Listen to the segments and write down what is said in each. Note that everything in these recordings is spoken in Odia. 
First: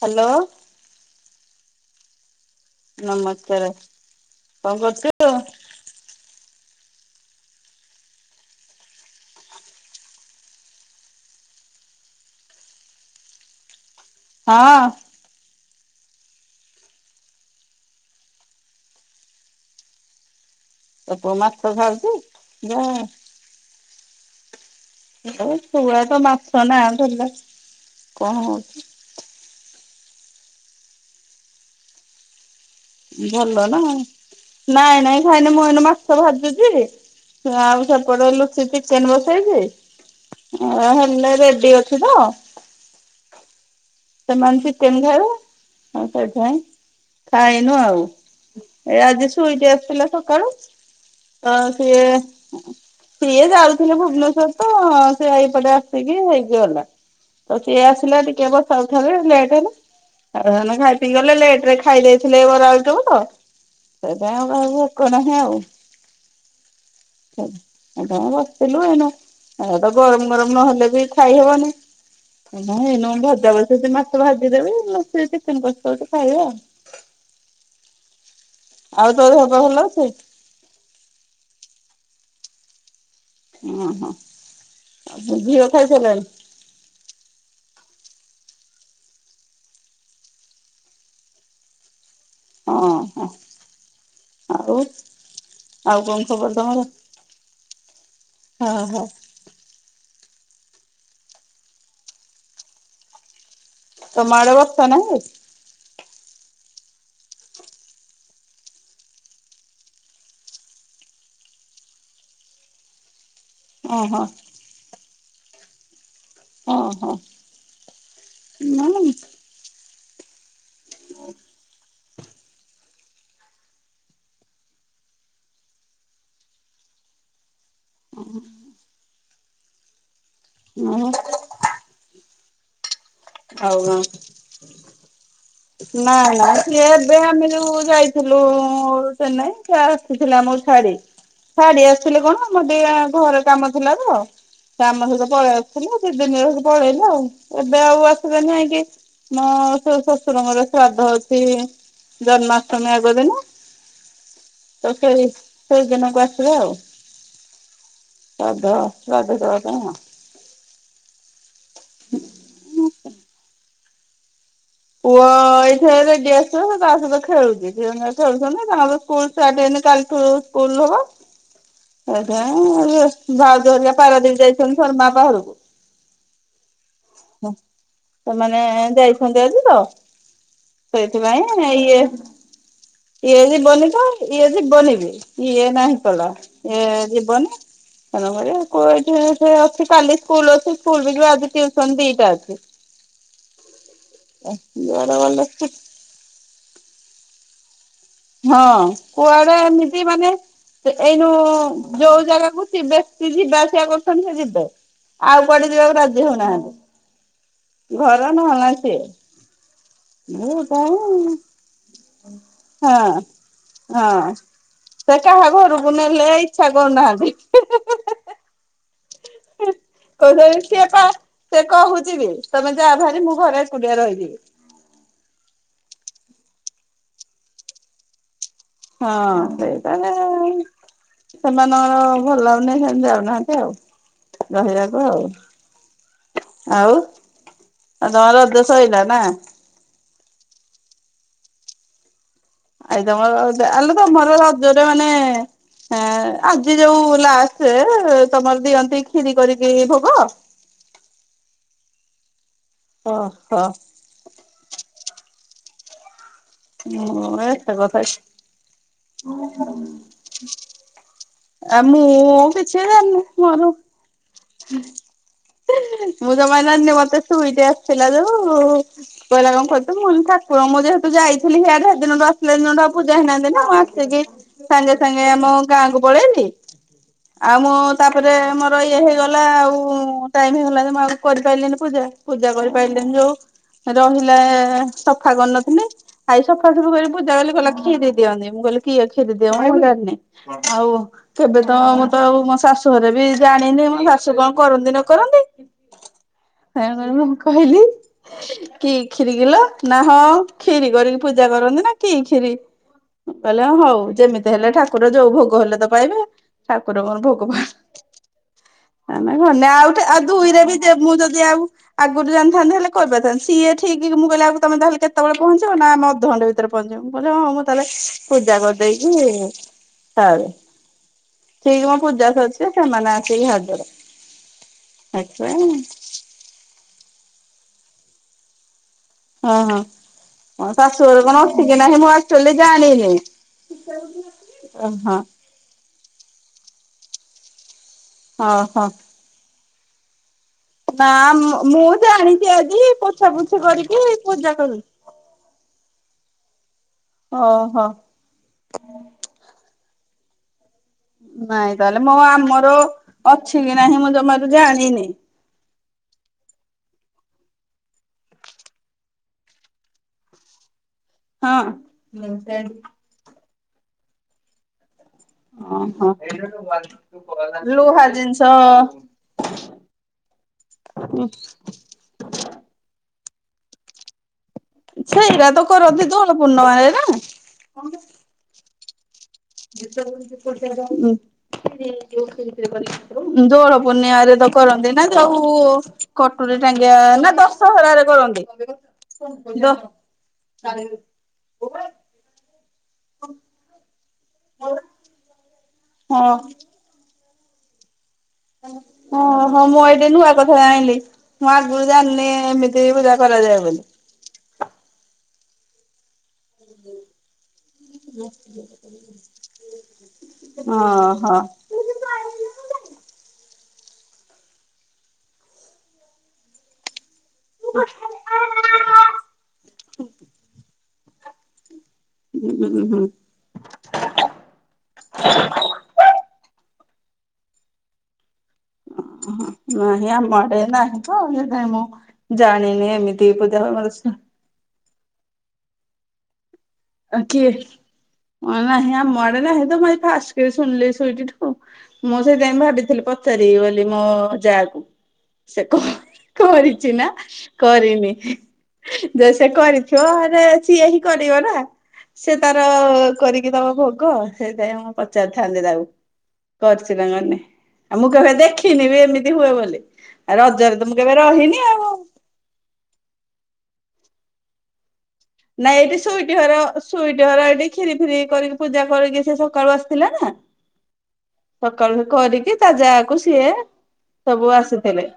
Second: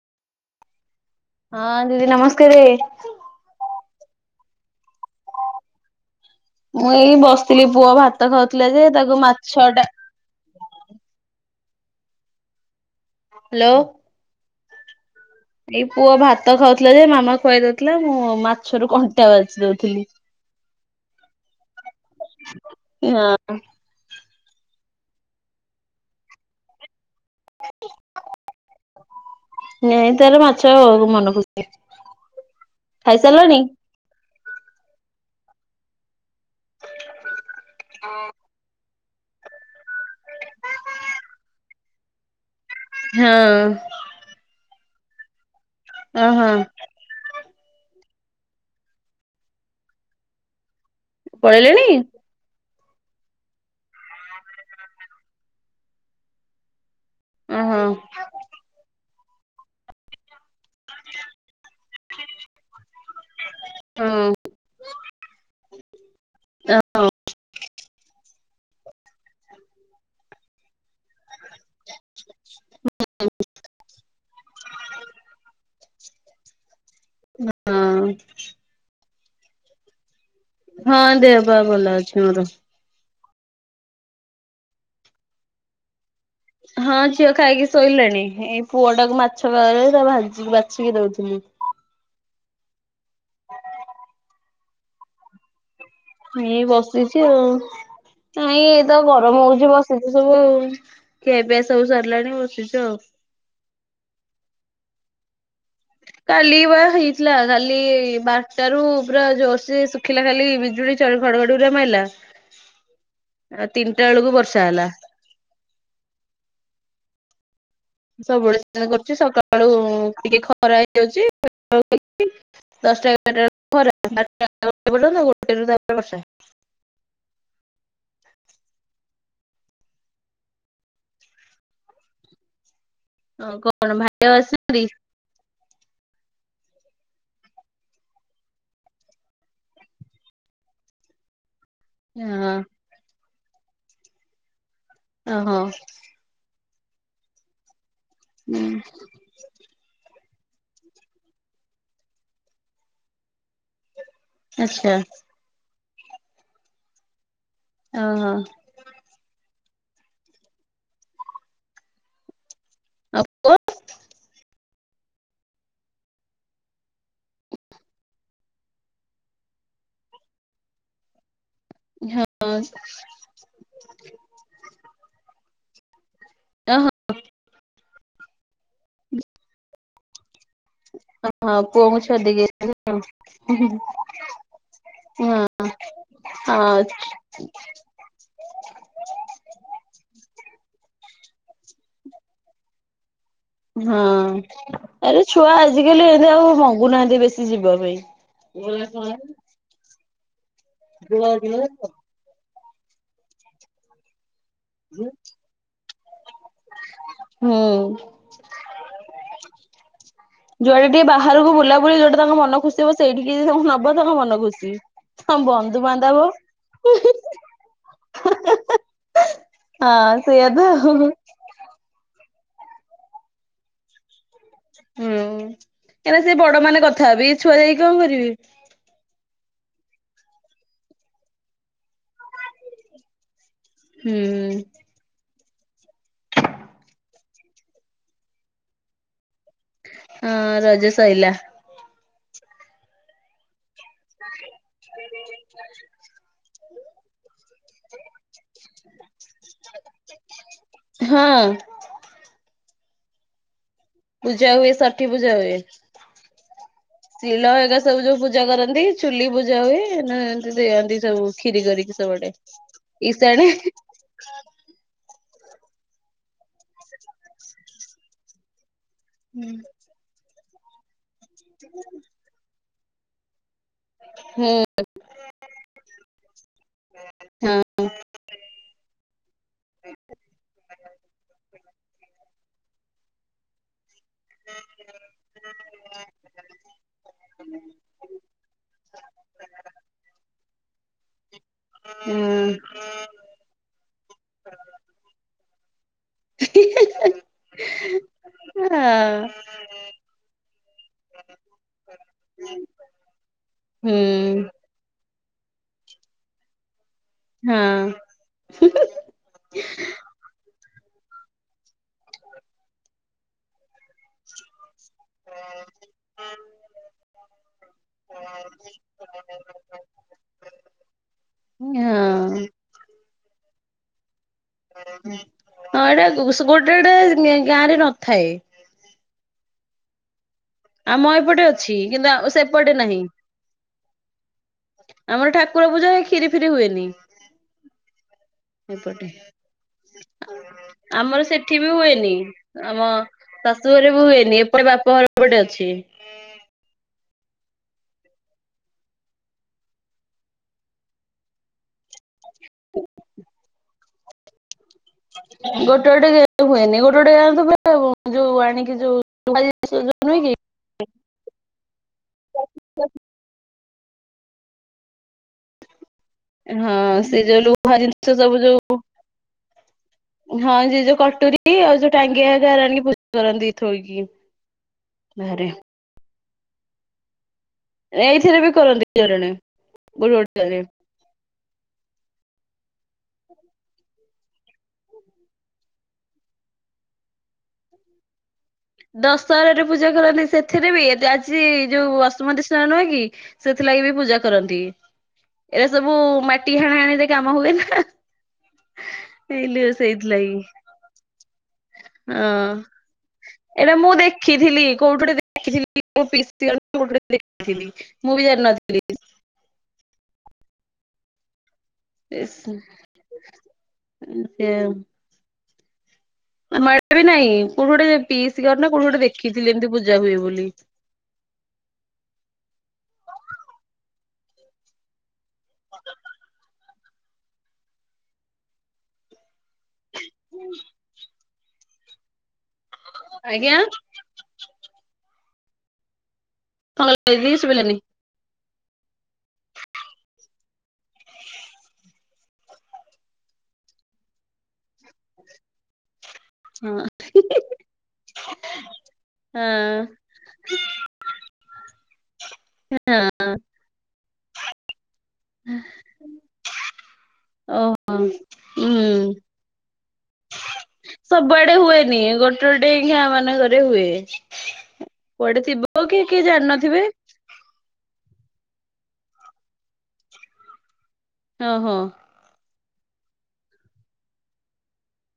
ହ୍ୟାଲୋ। ହଁ ଦିଦି ନମସ୍କାରେ। ନମସ୍କାର କଣ କରୁଛୁ? ମୁଁ ଏଇ ବସିଥିଲି ପୁଅ ଭାତ ଖାଉଥିଲା ଯେ ତାକୁ ମାଛ ଟା ହ୍ୟାଲୋ। ହଁ। ଏଇ ପୁଅ ଭାତ ଖାଉଥିଲା ଯେ ମାମା ଖୁଆଇ ଦଉଥିଲା ମୁଁ ମାଛରୁ କଣ୍ଟା ବାଛି ଦଉଥିଲି। ତୋ ପୁଅ ମାଛ ଖାଉଛି ଯାହା ହଁ। ଶୁଆ ତ ମାଛ ନା ଧଲା କଣ ହଉଛି। ନେଁ ତାର ମାଛ ଆ ମନ ଖୁସି ରେ। ଭଲ ନା ନାଇଁ ନାଇଁ ଖାଇନ ମୁଇନ ମାଛ ଭାଜୁ ଛି ଆଉ ସେପଟ ଲୁଚିଛି ଚିକେନ ବସେଇଛି ହେଲେ ରେଡି ଅଛି ତ ହଁ। ସେମାନେ ସେ ତେଲଗୁ ଖାଇବେ ଆଉ ଓହୋ ସେଥିପାଇଁ ଖାଇନୁ ଆଉ ଏ ଆଜି ସ୍ବିଟି ଆସିଥିଲା ସକାଳୁ ତ ପଳେଇଲେଣି ସିଏ ସିଏ ଯାଉଥିଲେ ଭୁବନେଶ୍ଵର ତ ସେ ଏଇପଟେ ଆସିକି ହେଇକି ଗମଲା,। ତ ଓହୋ ସିଏ ଆସିଲା ଟିକେ ବସାଉଠା ହେଲେ ଲେଟ ହେଲା। ଆରେ ସେମାନେ ଖାଇ ପିଇି ଗଲେ ଲେଟ ରେ ଖାଇ ଦେଇଥିଲି ବରା ଆଳୁଚ ଚପ୍ କୁ ତ ସେଥୀ ସେ ହଁ। ପାଇଁ ଆଉ ଆଉ ଭୋକ ନାହିଁ ଆଉ ହଁ ଏ ତମ ବସିଥିଲୁ ଏନ ତ ଗରମ ଗରମ ନହେଲେ ବି ଖାଇହବନି। ଏଇନା ଏଇନା ଭଜା ବସେଇଛି ମାଛ ଭାଜିଦେବି ଚିକେନ କଷୀ ଦେଉଛି ଖାଇବେ ଆଉ। ହଁ ଆଉ ତୋର ଦେହ ପାହା ଭଲ ଅଛି? ହଁ ଦେହ ପାହା ଭଲ ଅଛି ମୋର। ଓହୋ ଆଉ ଝିଅ ଖାଇସାରିଲାଣି? ହଁ ଝିଅ ଖାଇକି ଶୋଇଲାଣି ଏଇ ହଁ ହଁ ଝିଅ ଖାଇକି ସୋଇଲାନି ଏଇ ପୁଅଟାକୁ ମାଛ ଭାଜି ବାଛିକି ଦଉଥିଲି। ହଁ ହ ଆଉ? ଆଉ କଣ ଖବର ଏଇ ତମର? ବସିଛି ଆଉ ନାଇଁ ଏ ହଁ ତ ହଁ ଗରମ ହଉଛି ବସି ସବୁ ସବୁ ଖିଆ ପିଆ ସବୁ ସରିଲାଣି ବସିଛୁ ଆଉ। ତମ ଆଡେ ବର୍ଷା ନାହିଁ? କାଲି ପା ହେଇଥିଲା କାଲି ବାରଟାରୁ ପୁରା ଜୋରସେ ଥିଲା ଖାଲି ବିଜୁଳି ଘଡ଼ଘଡ଼ିଗୁଡା ମାଇଲା। ଆଉ ତିନିଟା ଓହୋ ବେଳକୁ ବର୍ଷା ହେଲା। ହଁ, ହଁ। ସବୁବେଳେ କରୁଛି ସକାଳୁ ଟିକେ ଖରା ହେଇଯାଉଛି ଦଶଟା ଏଗାରଟା ଗୋଟେରୁ ତାପରେ ବର୍ଷା। [unintelligible] [unintelligible] ନାଇ ନା ସିଏ ଏବେ ଆମେ ଯୋଉ ଯାଇଥିଲୁ ଚେନ୍ନାଇ ସେ ଆସିଥିଲେ ଆମକୁ ଛାଡି ଛାଡି ଆସିଥିଲେ କଣ ହଁ ମୋର ଟିକେ ଘର କାମ ଥିଲା ତ ସେ ଆମ ସହିତ ପଳେଇ ଓହୋ ଆସିଥିଲ। ଦି ଦିନରେ ପଳେଇଲେ ଆଉ ଏବେ ଆଉ ଆସିଲାନି ଯାଇକି ମୋ ଶ ଶଶୁରଙ୍କ ଶ୍ରାଦ୍ଧ ଅଛି ଜନ୍ମାଷ୍ଟମୀ ଆଗ ଦିନ। ତ ଆଚ୍ଛା ସେଇ ସେଇଦିନଙ୍କୁ ଆସିବା ଆଉ ଓହୋ। ଶ୍ରାଦ୍ଧ। [unintelligible] ଆଉ ପୁଅ ପୁଅ ଏଇଥିରେ ରେଡି ଆସିବ ତା ସହିତ ଖେଳୁଛି ଦିଜଣ ଯାକ ଖେଳୁଛନ୍ତି ତାଙ୍କ ସ୍କୁଲ ଷ୍ଟାର୍ଟ ହେଇନି କାଲିଠୁ ସ୍କୁଲ ହବ। ଭାଉଜଘରିକା ପାରାଦୀପ ଯାଇଛନ୍ତି ଧରମ ବାପା ଘରକୁ। ଓ ହୋ। ସେମାନେ ଯାଇଛନ୍ତି ଆଜି ତ। ହଁ ସେଇଥିପାଇଁ ଇଏ ପୁଅଙ୍କୁ ଛାଡିଦେଇକି ଇଏ ଜୀବନି ତ ଇଏ ଜୀବନୀ ହଁ ଇଏ ନାହିଁ ହଁ ଇଏ ଯିବନି। ମ ଏଠ ଅଛି କାଲି ସ୍କୁଲ ଅ ସ୍ଲ ଯ ଆଜିୁସନ ଦିଟା ଅଛି [unintelligible] ହଁ ଯୁଆଡେ ଆରେ ଗଲେ ଛୁଆ ଆଜିକାଲି ଏମିତି ଆଉ ମଗୁନାହାନ୍ତି ବେଶୀ ଯିବା ପାଇଁ ହଁ ହୁଁ। କୁଆଡେ ଏମିତି ମାନେ ଏଇନୁ ଯୋଉ ଜାଗାକୁ ଯିବା ଆସିବା କରୁଛନ୍ତି ସେ ଯିବେ। ଆଉ କୁଆଡେ ଯିବାକୁ ରାଜି ହଉନାହାନ୍ତି ଘର ନହେଲେ ନାଇ ସିଏ। ମୁଁ ଯୁଆଡେ ଟିକେ କଣ ବାହାରକୁ ବୁଲା ବୁଲି ଯୋଉଟା ତାଙ୍କ ମନ ଖୁସି ସେ ହଁ ସେଇଠିକି ଯ ତାଙ୍କୁ ନବ ତାଙ୍କ ହଁ ମନ ଖୁସି ସେ ହଁ କାହା ଘରକୁ ବନ୍ଧୁବାନ୍ଧବ ନେଲେ ଇଚଛା କରୁନାହାନ୍ତି। [unintelligible] ହ [unintelligible] କହୁ ସିଏ ଆଉ। ସେ କହୁଛି ବି ତମେ ଯାହା ଭାରି ମୁଁ ଘରେ ଏକୁଟିଆ ରହିଯିବି। ହୁଁ କାହିଁକନା ସେ ବଡ ମାନେ କଥା ହେବି ଛୁଆ ଯାଇକି କଣ କରିବେ। ହଁ ସେଇ ତାହେଲେ ସେମାନଙ୍କର ଭଲ ହଉନି ସେ ଯାଉନାହାନ୍ତି ଆଉ ହୁଁ ରହଯ [unintelligible] ହ ଆଉ [unintelligible] ହଁ ରଜ ସରିଲା। ଆଇ ତମର ଆଲୋ ତମର ରଜ ମାନେ ହଁ ଆଜି ଯୋଉ ଲାଷ୍ଟ ତମର ଦିଅନ୍ତି ଖିରି କରିକି ଭୋଗ? ହଁ। ଅ ହ। ପୂଜା ହୁଏ ଷାଠି ପୂଜା ହୁଏ। ମୁଁ ଶୀଲ ଏତେ ଏକା ସବୁ କଥା ଯୋଉ ପୂଜା କରନ୍ତି ଚୁଲି ପୂଜା ହୁଏ ଏମିତି ଦିଅନ୍ତି ସବୁ। ଖିରି ଆ କରିକି ସବୁଆଡେ ମୁଁ କିଛି ଜାଣିନି ଇସାଣେ। ମୋର ମୁଁ ଜମା ଜାଣିନି‌ ମତେ ଶୁଇ ତେ ଆସିଥିଲା ଯୋଉ। କହିଲା କଁ ଖାଇତେ ମୁଁ କହିଲି ଠାକୁରଙ୍କ ମୁଁ ଯେହେତୁ ଯାଇଥିଲି ସିଆଡେ ସେ ଦିନ ଠୁ ଆସ ଲା ଦିନ‌ଠୁ ଆଉ ପୂଜା ହେଇନାହାନ୍ତି ନା ମୁଁ ଆସିକି ହୁଁ ସାଙ୍ଗେ ସାଙ୍ଗେ ଆମ ଗାଁ କୁ ପଳେଇଲି ଆଉ ହଁ ମୁଁ ତାପରେ ମୋର ଇଏ ହେଇଗଲ ଗଲା ଆଉ ଟାଇମ ହେଲାନି ମୁଁ ଆଉ କରିପାରିଲନି ପୂଜା ପୂଜା କରିପାରିଲନି ଯୋଉ। ରହିଲା ସଫା କରନଥିଲି। ଆଜି ସଫାସଫା କରି ପୂାଜା କହିଲା କ୍ଷୀରି ଦିଅନ୍ତି ମୁଁ କହିଲି କିଏ କ୍ଷୀରି ଦିଏ ମୁଁ ଜାଣିନି। ଆଉ କେବେ ତ ମୁଁ ହୁଁ ତ ଆଉ ମୋ ଶାଶୁ ଘରେ ବି ଜାଣିନି ମୋ ଶାଶୁ କଣ କରନ୍ତି ନ କରନ୍ତି। ହଁ ତେଣୁ କରି। ମୁଁ କହିଲି। କି ଖିରି କିଲୋ ନା ହଁ ଖିରି କରିକି ପୂଜା କରନ୍ତି ନା କି ଖିରି। ମୁଁ କହିଲି ହଁ ହଉ ହୁଁ। ଯେମିତି ହେଲେ ଠାକୁର ଯୋଉ ଭୋଗ ହେଲେ ତ ପାଇବେ ଠାକୁର କଣ। ହୁଁ ହୁଁ ହୁଁ। ଏମିତି ହେଲେ ଆଉ ଟେ ଆଉ ଦୁଇରେ ବି ମୁଁ ଯଦି ଆଉ। ଆଗରୁ ଜାଣିଥାନ୍ତ ହେଲେ କରି ପାରିଥାନ୍ତି ସିଏ ଠିକ ମୁଁ କହିଲି ଆଉ ତମେ ତାହେଲେ କେ କେତେବେଳେ ପହଞ୍ଚିବ ନା ଆମେ ଅଧ ଘଣ୍ଟେ ଭିତରେ ପହଞ୍ଚିବୁ ମୁଁ କହିଲି ହଁ ମୁଁ ତାହେଲେ ପୂଜା କରିଦେଇକି। ସାରେ ଠିକ୍ ମୋ ହଁ ପୂଜା ସରିଛି ସେମାନେ ଆସିକି ହାଜର। ସେଥିପାଇଁ ହଁ ଏଇଟା ସ ଗୋଟେ ଏଟା ଗାଁରେ ନଥାଏ। ହଁ ହଁ ଆମ ଶାଶୁଘର କଣ ଏପଟେ ଅଛି କି ନାହିଁ କିନ୍ତୁ ମୁଁ ଆ- ଆକ୍ଚୁଆଲି ସେପଟେ ନାହିଁ ଜାଣିନି। [unintelligible] ଆମର ଠାକୁର ପୂଜା ହୁଏ କ୍ଷୀରି ଫିରି ହୁଏନି ଓହୋ ଏପଟେ। ନା ଆମର ସେଠି ବି ମୁଁ ହୁଏନି ଜାଣିଛି ଆଜି ଆମ ପୋଛା ପୋଛି ଶାଶୁ ଘରେ କରିକି ବି ହୁଏନି ପୂଜା ଏପଟେ କରୁଛି ବାପ ଘର। ଏପଟେ ଅଛି। ଓ ହ। ନାଇଁ ତାହେଲେ ମୋ ଆମର ଅଛି କି ନାହିଁ ମୁଁ ଜମାରୁ ଜାଣିନି। ଗୋଟେ ଗୋଟେ ଜାଗା ରେ ହୁଏନି ଗୋଟେ ଗଟେ ଗାଁ ରେ ତୁ [unintelligible] [unintelligible] ହଁ। ଅଁ ହ। ହଁ ସେ ଯୋଉ ଲୁହା ଜିନିଷ ସବୁ ଯୋଉ। ହଁ ସେ ଯୋଉ କଟୁରୀ ଆଉ ଯୋଉ ଟାଙ୍ଗିଆ ଘରିକା ଆଣିକି ପୂଜା କରନ୍ତି ଥୋଇକି। ବାହାରେ। ସେଇରା ତ କରନ୍ତି ଦୋଳ ପୂର୍ଣ୍ଣମାରେ ନା। ଏଇଥିରେ ବି କରନ୍ତି ଜଣେ ଜଣେ [unintelligible] ଉଁ। ଦୋଳ ପୂର୍ଣ୍ଣିଆରେ ତ କରନ୍ତି ନା ଯୋଉ କଟୁରୀ ଟାଙ୍ଗିଆ ନା ଦଶ ଦଶହରା ରେ କରନ୍ତି। ଦଶହରରେ ଦ ପୂଜା କରନ୍ତି ସେଥିରେ ବି ଏ ଆଜି ଯୋଉ ବସୁମତି ସା ନୁହଁ କି ସେଥିଲାଗି ବି ପୂଜା କରନ୍ତି ଏରା ସବୁ ହଁ ମାଟି ହାଣ ହଣି ରେ। କାମ ହୁଏ ନା। ଓ ଏଇଲେ ହ ମୁଁ ଏଇଟେ ନୂଆ ସେଇଥିଲାଗି କଥା ଜାଇଁଲି। ମୁଁ ଆଗରୁ ଜାଣିନି ଏମିତି ପୂଜା କରାଯାଏ ବୋଲି। ଖୀଥିଲି କୋଉଠୁ [unintelligible] ମୁଁ ବି ଜାଣିିନଥିଲି। ହଁ ହ। [unintelligible] ଆମ ଆଡେବି ନାଇଁ କୋଉଠି ଗୋଟେ ପିସ୍ କର ନା କଉଠି ଗୋଟେ ଦେଖିଥିଲି ଏମିତି ପୂଜା ହୁଏ ବୋଲି। ହୁଁ ହୁଁଁ ହୁଁ। ହ ଓ ନାହିଁ ଆମଡେ ନାହିଁ ତ [unintelligible] ମୁଁ ଜାଣିନି। ଏମିତି। ଆଜ୍ଞା। [unintelligible] ଆ ଇଂଲିଶ କିଏ, ବୋଲେନି ମ ନାହି ଆମ ମଡେ ନାହି ତ ମୁ ଏଇ ଫାଷ୍ଟ ଶୁଣିଲି ଶୁଇଟି ଠୁ। ମୁଁ ସେଇଥିଇଁ ଭାବିଥିଲି ପଚାରିବି ବୋଲି ମୋ ଯାକୁ, ସେ କହ ହଁ କରିଛି ନା କରିନି। ଯେ ସେ କରିଥିବ ହେଲେ ସିଏ ହିଁ କରିବ ନା। ସେ ତାର କରିକି ତବ ଭୋଗ ସେଇଥାଇଁ ମୁଁ ପଚାରିଥାନ୍ତି ତାକୁ। କରିଚି। [unintelligible] ଓ ଆଉ ମୁଁ କେଭେ ଦେଖିନି ବି ହୁଁ ଏମିତି ହୁଏ ବୋଲି, ଆଉ ରଜରେ ତ ମୁଁ କେବେ ସବୁଆଡେ ରହିନି ଆଉ। ହୁଏନି [unintelligible] ମାନଙ୍କରେ ହୁଏ, ପଡିଥିବ କି କିଏ ଜାଣିନଥିବେ। ଝର ଏଠି କ୍ଷୀରି ଫିରି କରିକି ପୂଜା କରିକି ସେ ସକାଳୁ ଆସିଥିଲା ନା। ଓହୋ ସକାଳୁ କରିକି ତା ଜାକୁ ସିଏ ସବୁ ଆସିଥିଲେ।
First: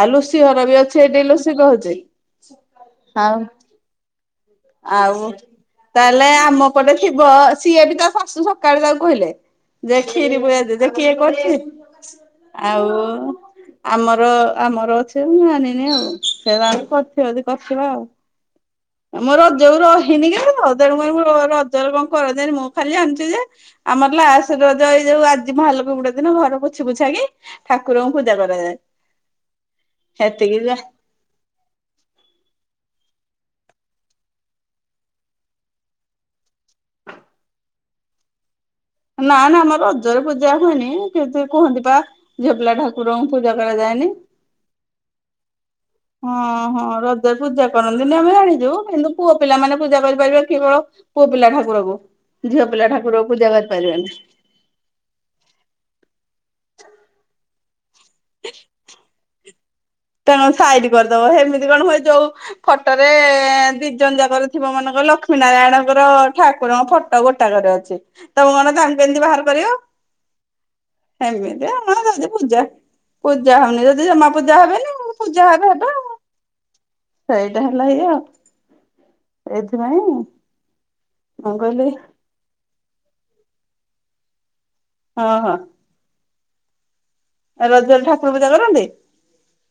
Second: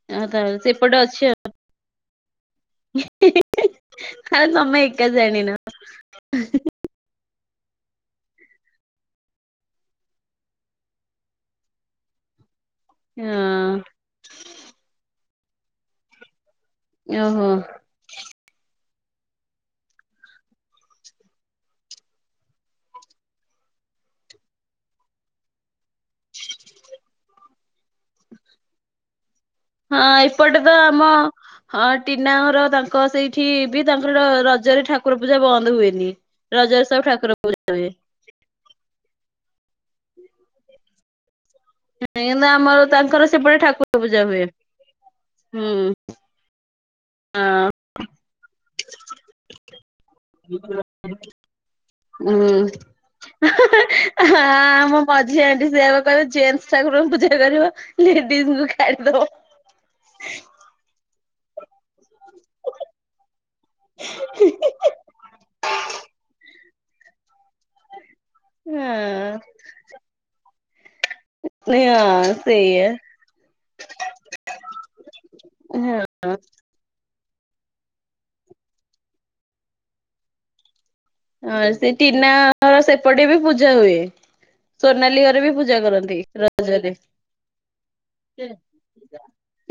ଆଉ ଲୁସି ତାହେଲେ ଘର ବି ସେପଟେ ଅଛି ଏଠି ଆଉ ଲୁସି କହୁଛି, ଆଉ ଆଉ ତମେ ଏକା ଜାଣିନ। ତାହେଲେ ଆମ ପଟେ ଥିବ, ସିଏ ବି ତା ଶାଶୁ ସକାଳୁ ତାକୁ କହିଲେ। ଯେ ଖିରି [unintelligible] କିଏ କରଛି, ଆଉ ହଁ ଆମର ଆମର ଅଛି ମୁଁ ଆଣିନି ଆଉ, ସେରା। ଓହୋ [unintelligible] ମୋ ରଜକୁ ରହିନି କେଭେତ, ତେଣୁ କରି ମୁଁ ର ରଜ ରେ କଣ କରାଯାଏ, ମୁଁ ଖାଲି ଜାଣିଛି ଯେ ଆମର ଲାସ ରଜ ଏଇ ଯୋଉ ଆଜି ଭାଲୋକ ବୁଡ଼ା ଦିନ ଘର ପୋଛି ପୋଛା କି ଠାକୁରଙ୍କୁ ପୂଜା କରାଯାଏ। ହଁ ସେତିକି ଏପଟେ ତ ଯା ଆମ ହଁ ଟିନା ଘର ତାଙ୍କ ସେଇଠି ବି ତାଙ୍କର ରଜରେ ଠାକୁର ପୂଜା ବନ୍ଦ ହୁଏନି। ରଜର ସବୁ ଠାକୁର। [unintelligible] ନା ନା, ଆମ ରଜରେ ପୂଜା ହୁଏନି। କେତେ କୁହନ୍ତି ବା କିନ୍ତୁ ଝିଅ ପିଲା ଆମର ତାଙ୍କର ଠାକୁରଙ୍କୁ ସେପଟେ ପୂଜା ଠାକୁର କରାଯାଏନି। ପୂଜା ହୁଏ। ହୁଁ। ହଁ ହଁ, ର ହଁ ପୂଜା କରନ୍ତିନି ଆମେ ଜାଣିଛୁ କିନ୍ତୁ ପୁଅ ପିଲା ମାନେ ପୂଜା କରିପାରିବା କିବଳ ପୁଅ ପିଲା ଠାକୁରକୁ। ହୁଁ ଝିଅ ପିଲା ଠାକୁରକୁ ପୁଜା ପାରିବେନି। ଆଁ ମୋ ମଝି ଆଣ୍ଟି ସେଆକୁ କହିବ ଜେଣ୍ଟସ ଠାକୁରଙ୍କୁ ପୂଜା କରିବ ଲେଡିଜଙ୍କୁ ଖାଡିଦବ। ତ କଣ ସାଇଡ କରିଦବ ହେମିତି କଣ ହୁଏ? ଯୋଉ ଫଟୋରେ ଦିଜନ ଜାକର ଥିବ ମାନଙ୍କ ଲ କ୍ଷ୍ମୀ ନାରାୟଣଙ୍କର ଠାକୁରଙ୍କ ଫଟୋ ଗୋଟାକରେ ଅଛି। ତମୁକୁ କଣ ତାଙ୍କୁ କେମିତି ବାହାର ହଁ କରିବ? ଏମିତି ଆପଣ ଯଦି ହଁ ପୂଜା ସେଇଆ। ପୂଜା ହଉନି ଯଦି ଜମା ପୂଜା ହେବେନି। ପୂଜା ହେବେ ହେବେ ଆଉ। ସେଇଟା ହେଲା ଇଏ, ଏଇଥିପାଇଁ ମୁଁ ହ କହିଲି ସେ ଟିନା ର ସେପଟେ ବି ପୂଜା ହୁଏ। ସୋନାଲି ହଁ ଘରେ ବି ହଁ ପୂଜା କରନ୍ତି ର ଜରେ। ରଜରେ ଠାକୁର ପୂଜା କରନ୍ତି।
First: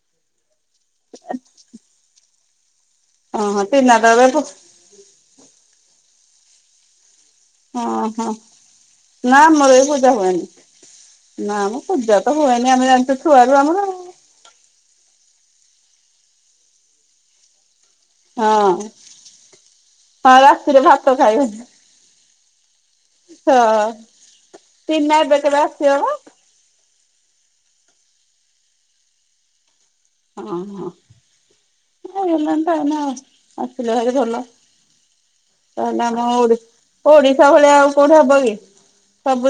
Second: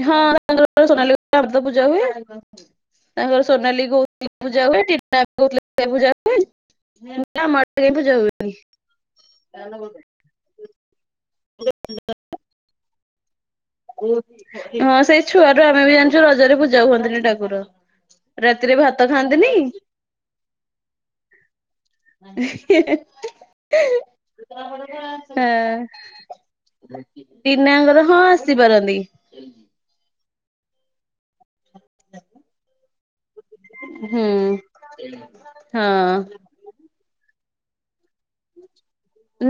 ହଁ ତାଙ୍କ [inaudible] ପୂଜା ହୁଏ। ତାଙ୍କର ଓହୋ ସୋନାଲି ତିନା ତ ଏବେ କହୁଥିଲେ ହଁ ପୂଜା ହୁଏ [inaudible] ସେ ପୂଜା ହୁଏନି। ଆମ ଆଡେ ଓ କାଇଁ ପୂଜା ହୋ ନା ଆମର ଏ ପୂଜା ହୁଏନି। ନା ମ ପୂଜା ତ ହୁଏନି ଆମେ ଜାଣିଛୁ ଛୁଆ ରୁ ଆମର। ହଁ ସେ ଛୁଆ ରୁ ଆମେ ବି ଜାଣିଛୁ ରଜରେ ପୂଜା ହୁଅନ୍ତିନି ଠାକୁର। ରାତିରେ ହଁ। ଭାତ ଖାଆନ୍ତିନି। ହଁ ରାତିରେ ଭାତ ଖାଇବନି ହଁ ଟିନା ଏବେ କେବେ ଆସିବ ମ। ଟିନାଙ୍କର ହଁ ଆସିପାରନ୍ତି। ହଁ ହଁ। ଆସିଲେ ଭାରି ଭଲ ହୁଁ ନହେଲେ ହଁ ଆମ ଓଡିଶା ଭଳିଆ ଆଉ କୋଉଠେ ହବ କି?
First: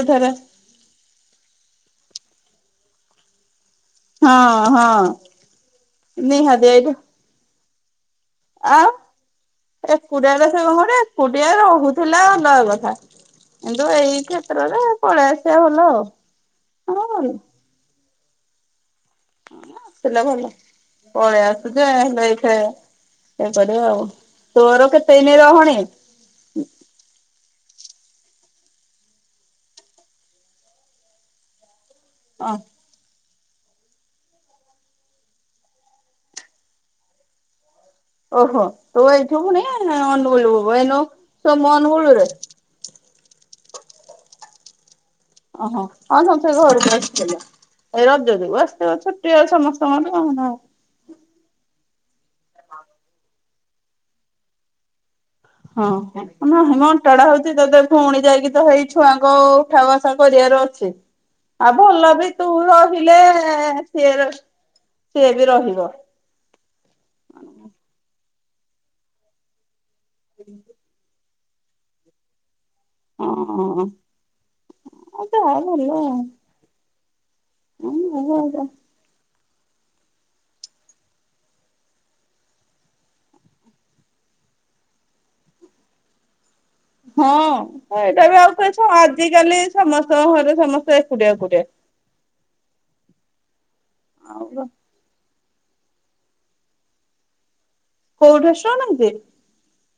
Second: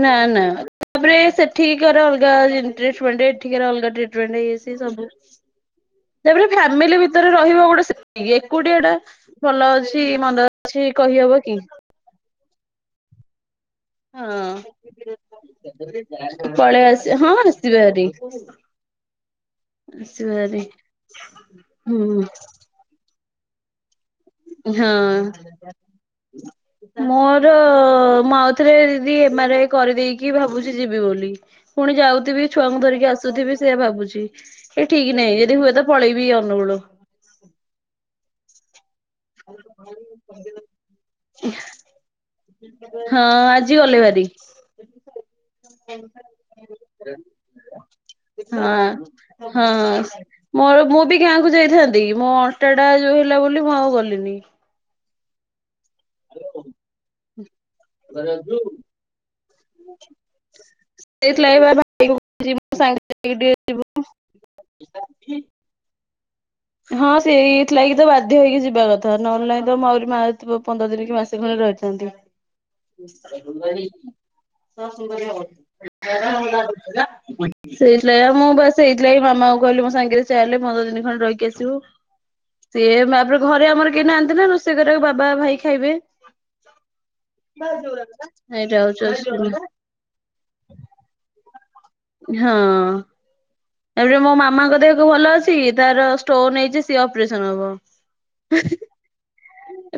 ନା ନା। ତାପରେ ସେଠିକାର ଅଲଗା [unintelligible] ଏଠିକା ର ଅଲଗା ଟ୍ରେ ହଁ [unintelligible] ହଁ ସବୁ ତାପରେ ନିହାତି ଏଇଠି ଫାମିଲି ଭି ରେ ରହିବ ଗୋଟେ ସେ ଏକୁଟିଆ ଆଉ ଟା ଭଲ ଅଛି ମନ୍ଦ ଅଛି କହି ହବ କି। ଥିଲା ଆଉ ନୟା କଥା। କିନ୍ତୁ ଏଇ ହଁ। କ୍ଷେତ୍ରରେ ପଳେଇ ଆସିବା ଭଲ ଆଉ। [unintelligible] ଯିବେ ଭାରି। ଆସିଲା ଭଲ ପଳେଇ ଆସୁଚେ ହୁଁ [unintelligible] କରିବା ଆଉ। ହଁ। ହୁଁ। ମୋର ମୁଁ ଆଉ ଥରେ ଦି ଏମ ରା ଇ କରିଦେଇକି ଭାବୁଛି ଯିବି ବୋଲି। ପୁଣି ଯାଉ ଥିବି ଛୁଆଙ୍କୁ ଧରିକି ଆସୁଥିବି ସେଇଆ ଭାବୁଛି ଏ ଠିକ ନାହିଁ ଯଦି ହୁଏ ତ ପଳେଇବି ଅନୁଗୁଳୁ। ଓହୋ ତୁ ଏଇଠୁ ପୁଣି ଅନୁଗୁଳୁରେ ବଇବୁ ଏଇନୁ ତମ ଅନୁଗୁଳୁ ରେ। ହଁ ଆଜି ଗଲେ ଭାରି। ଓହୋ ହଁ ଥର ଘରକୁ ଆସିଥିଲା। ଏ ରଜ ଯୋଗୁ ହଁ ଆସିଥିବ ଛୁଟି ଅ ସମସ୍ତଙ୍କ। [unintelligible] ଗାଁ କୁ ଯାଇଥାନ୍ତି ମୋ ଅଣ୍ଟା ଟା ଯୋଉ ହେଲା ବୋଲି ମୁଁ ଆଉ ଗଲିନି। ହଁ ନାହିଁ ମ ଅଣ୍ଟାଡା ହଉଛି ତତେ ଫୁଣି ଯାଇକି ତ ହେଇ ଛୁଆଙ୍କ। ଉଠା ବସା କରିବାର ଅଛି ସେଇଥିଲାଗି ବା ଆଉ ଭଲ ବି ତୁ ଭାବୁଚି ମୋ ସାଙ୍ଗରେ ରହିଲେ। ଯାଇକି ଟିକେ ସିଏ ର ସିଏ ବି ରହିବ। ହଁ ସେଇଥିଲାଗି ତ ବାଧ୍ୟ ହେଇକି ଯିବା କଥା ନହେଲେ ନାହିଁ ତ ମୁଁ ଆହୁରି ମା ପନ୍ଦର ଦିନ କି ମା ଏଇ ଖୁଣି ରହିଥାନ୍ତି। ହଁ ଯାହା ଭଲ [inaudible] ସେଇଥିଲାଗି ବା ମୁଁ ଆଉ। ବାସ ସେଇଥିଲାଗି ମାମାଙ୍କୁ କହିଲି ମୋ ସାଙ୍ଗରେ ଚାଲେ ପନ୍ଦର ଦିନ ଖଣ୍ଡେ ରହିକି ଆସିବୁ। ସିଏ ମା ପରେ ଘରେ ଆମର କେହି ନାହାନ୍ତି ନା ରୋଷେଇ କରିବାକୁ ବାବା ଭାଇ ଖାଇବେ। ହଁ ଏଇଟା ବି ଆଉ କି ଏଇଟା ଛ ହଉଚି ଅସୁବିଧା ଆଜିକାଲି ସମସ୍ତଙ୍କ ଘରେ ସମସ୍ତେ ଏକୁଟିଆ ଏକୁଟିଆ। ହଁ। ଏପଟେ ମୋ ଆଉ ମାମାଙ୍କ ଦେହ କଉ ଭଲ ଅଛି ତାର ଷ୍ଟୋନ ହେଇଛି ସିଏ ଅପରେସନ ହବ। କୋଉଠେ ଷ୍ଟୋନ ହେଇଚି?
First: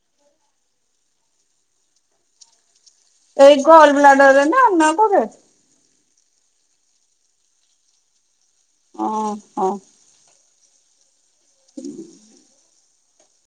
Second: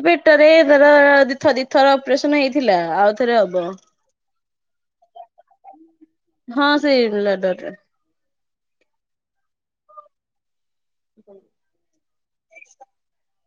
ଏ ପେଟରେ ଧର ଦିଥ ଦିଥର ଅପରେସନ ହେଇଥିଲା ଆଉ ଥରେ ଏଇ ହବ। ଗଲ ବ୍ଲାଡରରେ ନା ଅନ୍ୟ କଉଠେ? ହଁ ସେଇ ଲ୍ୟାଦର୍ ରେ। ଅଁ ହଁ। [inaudible] [inaudible]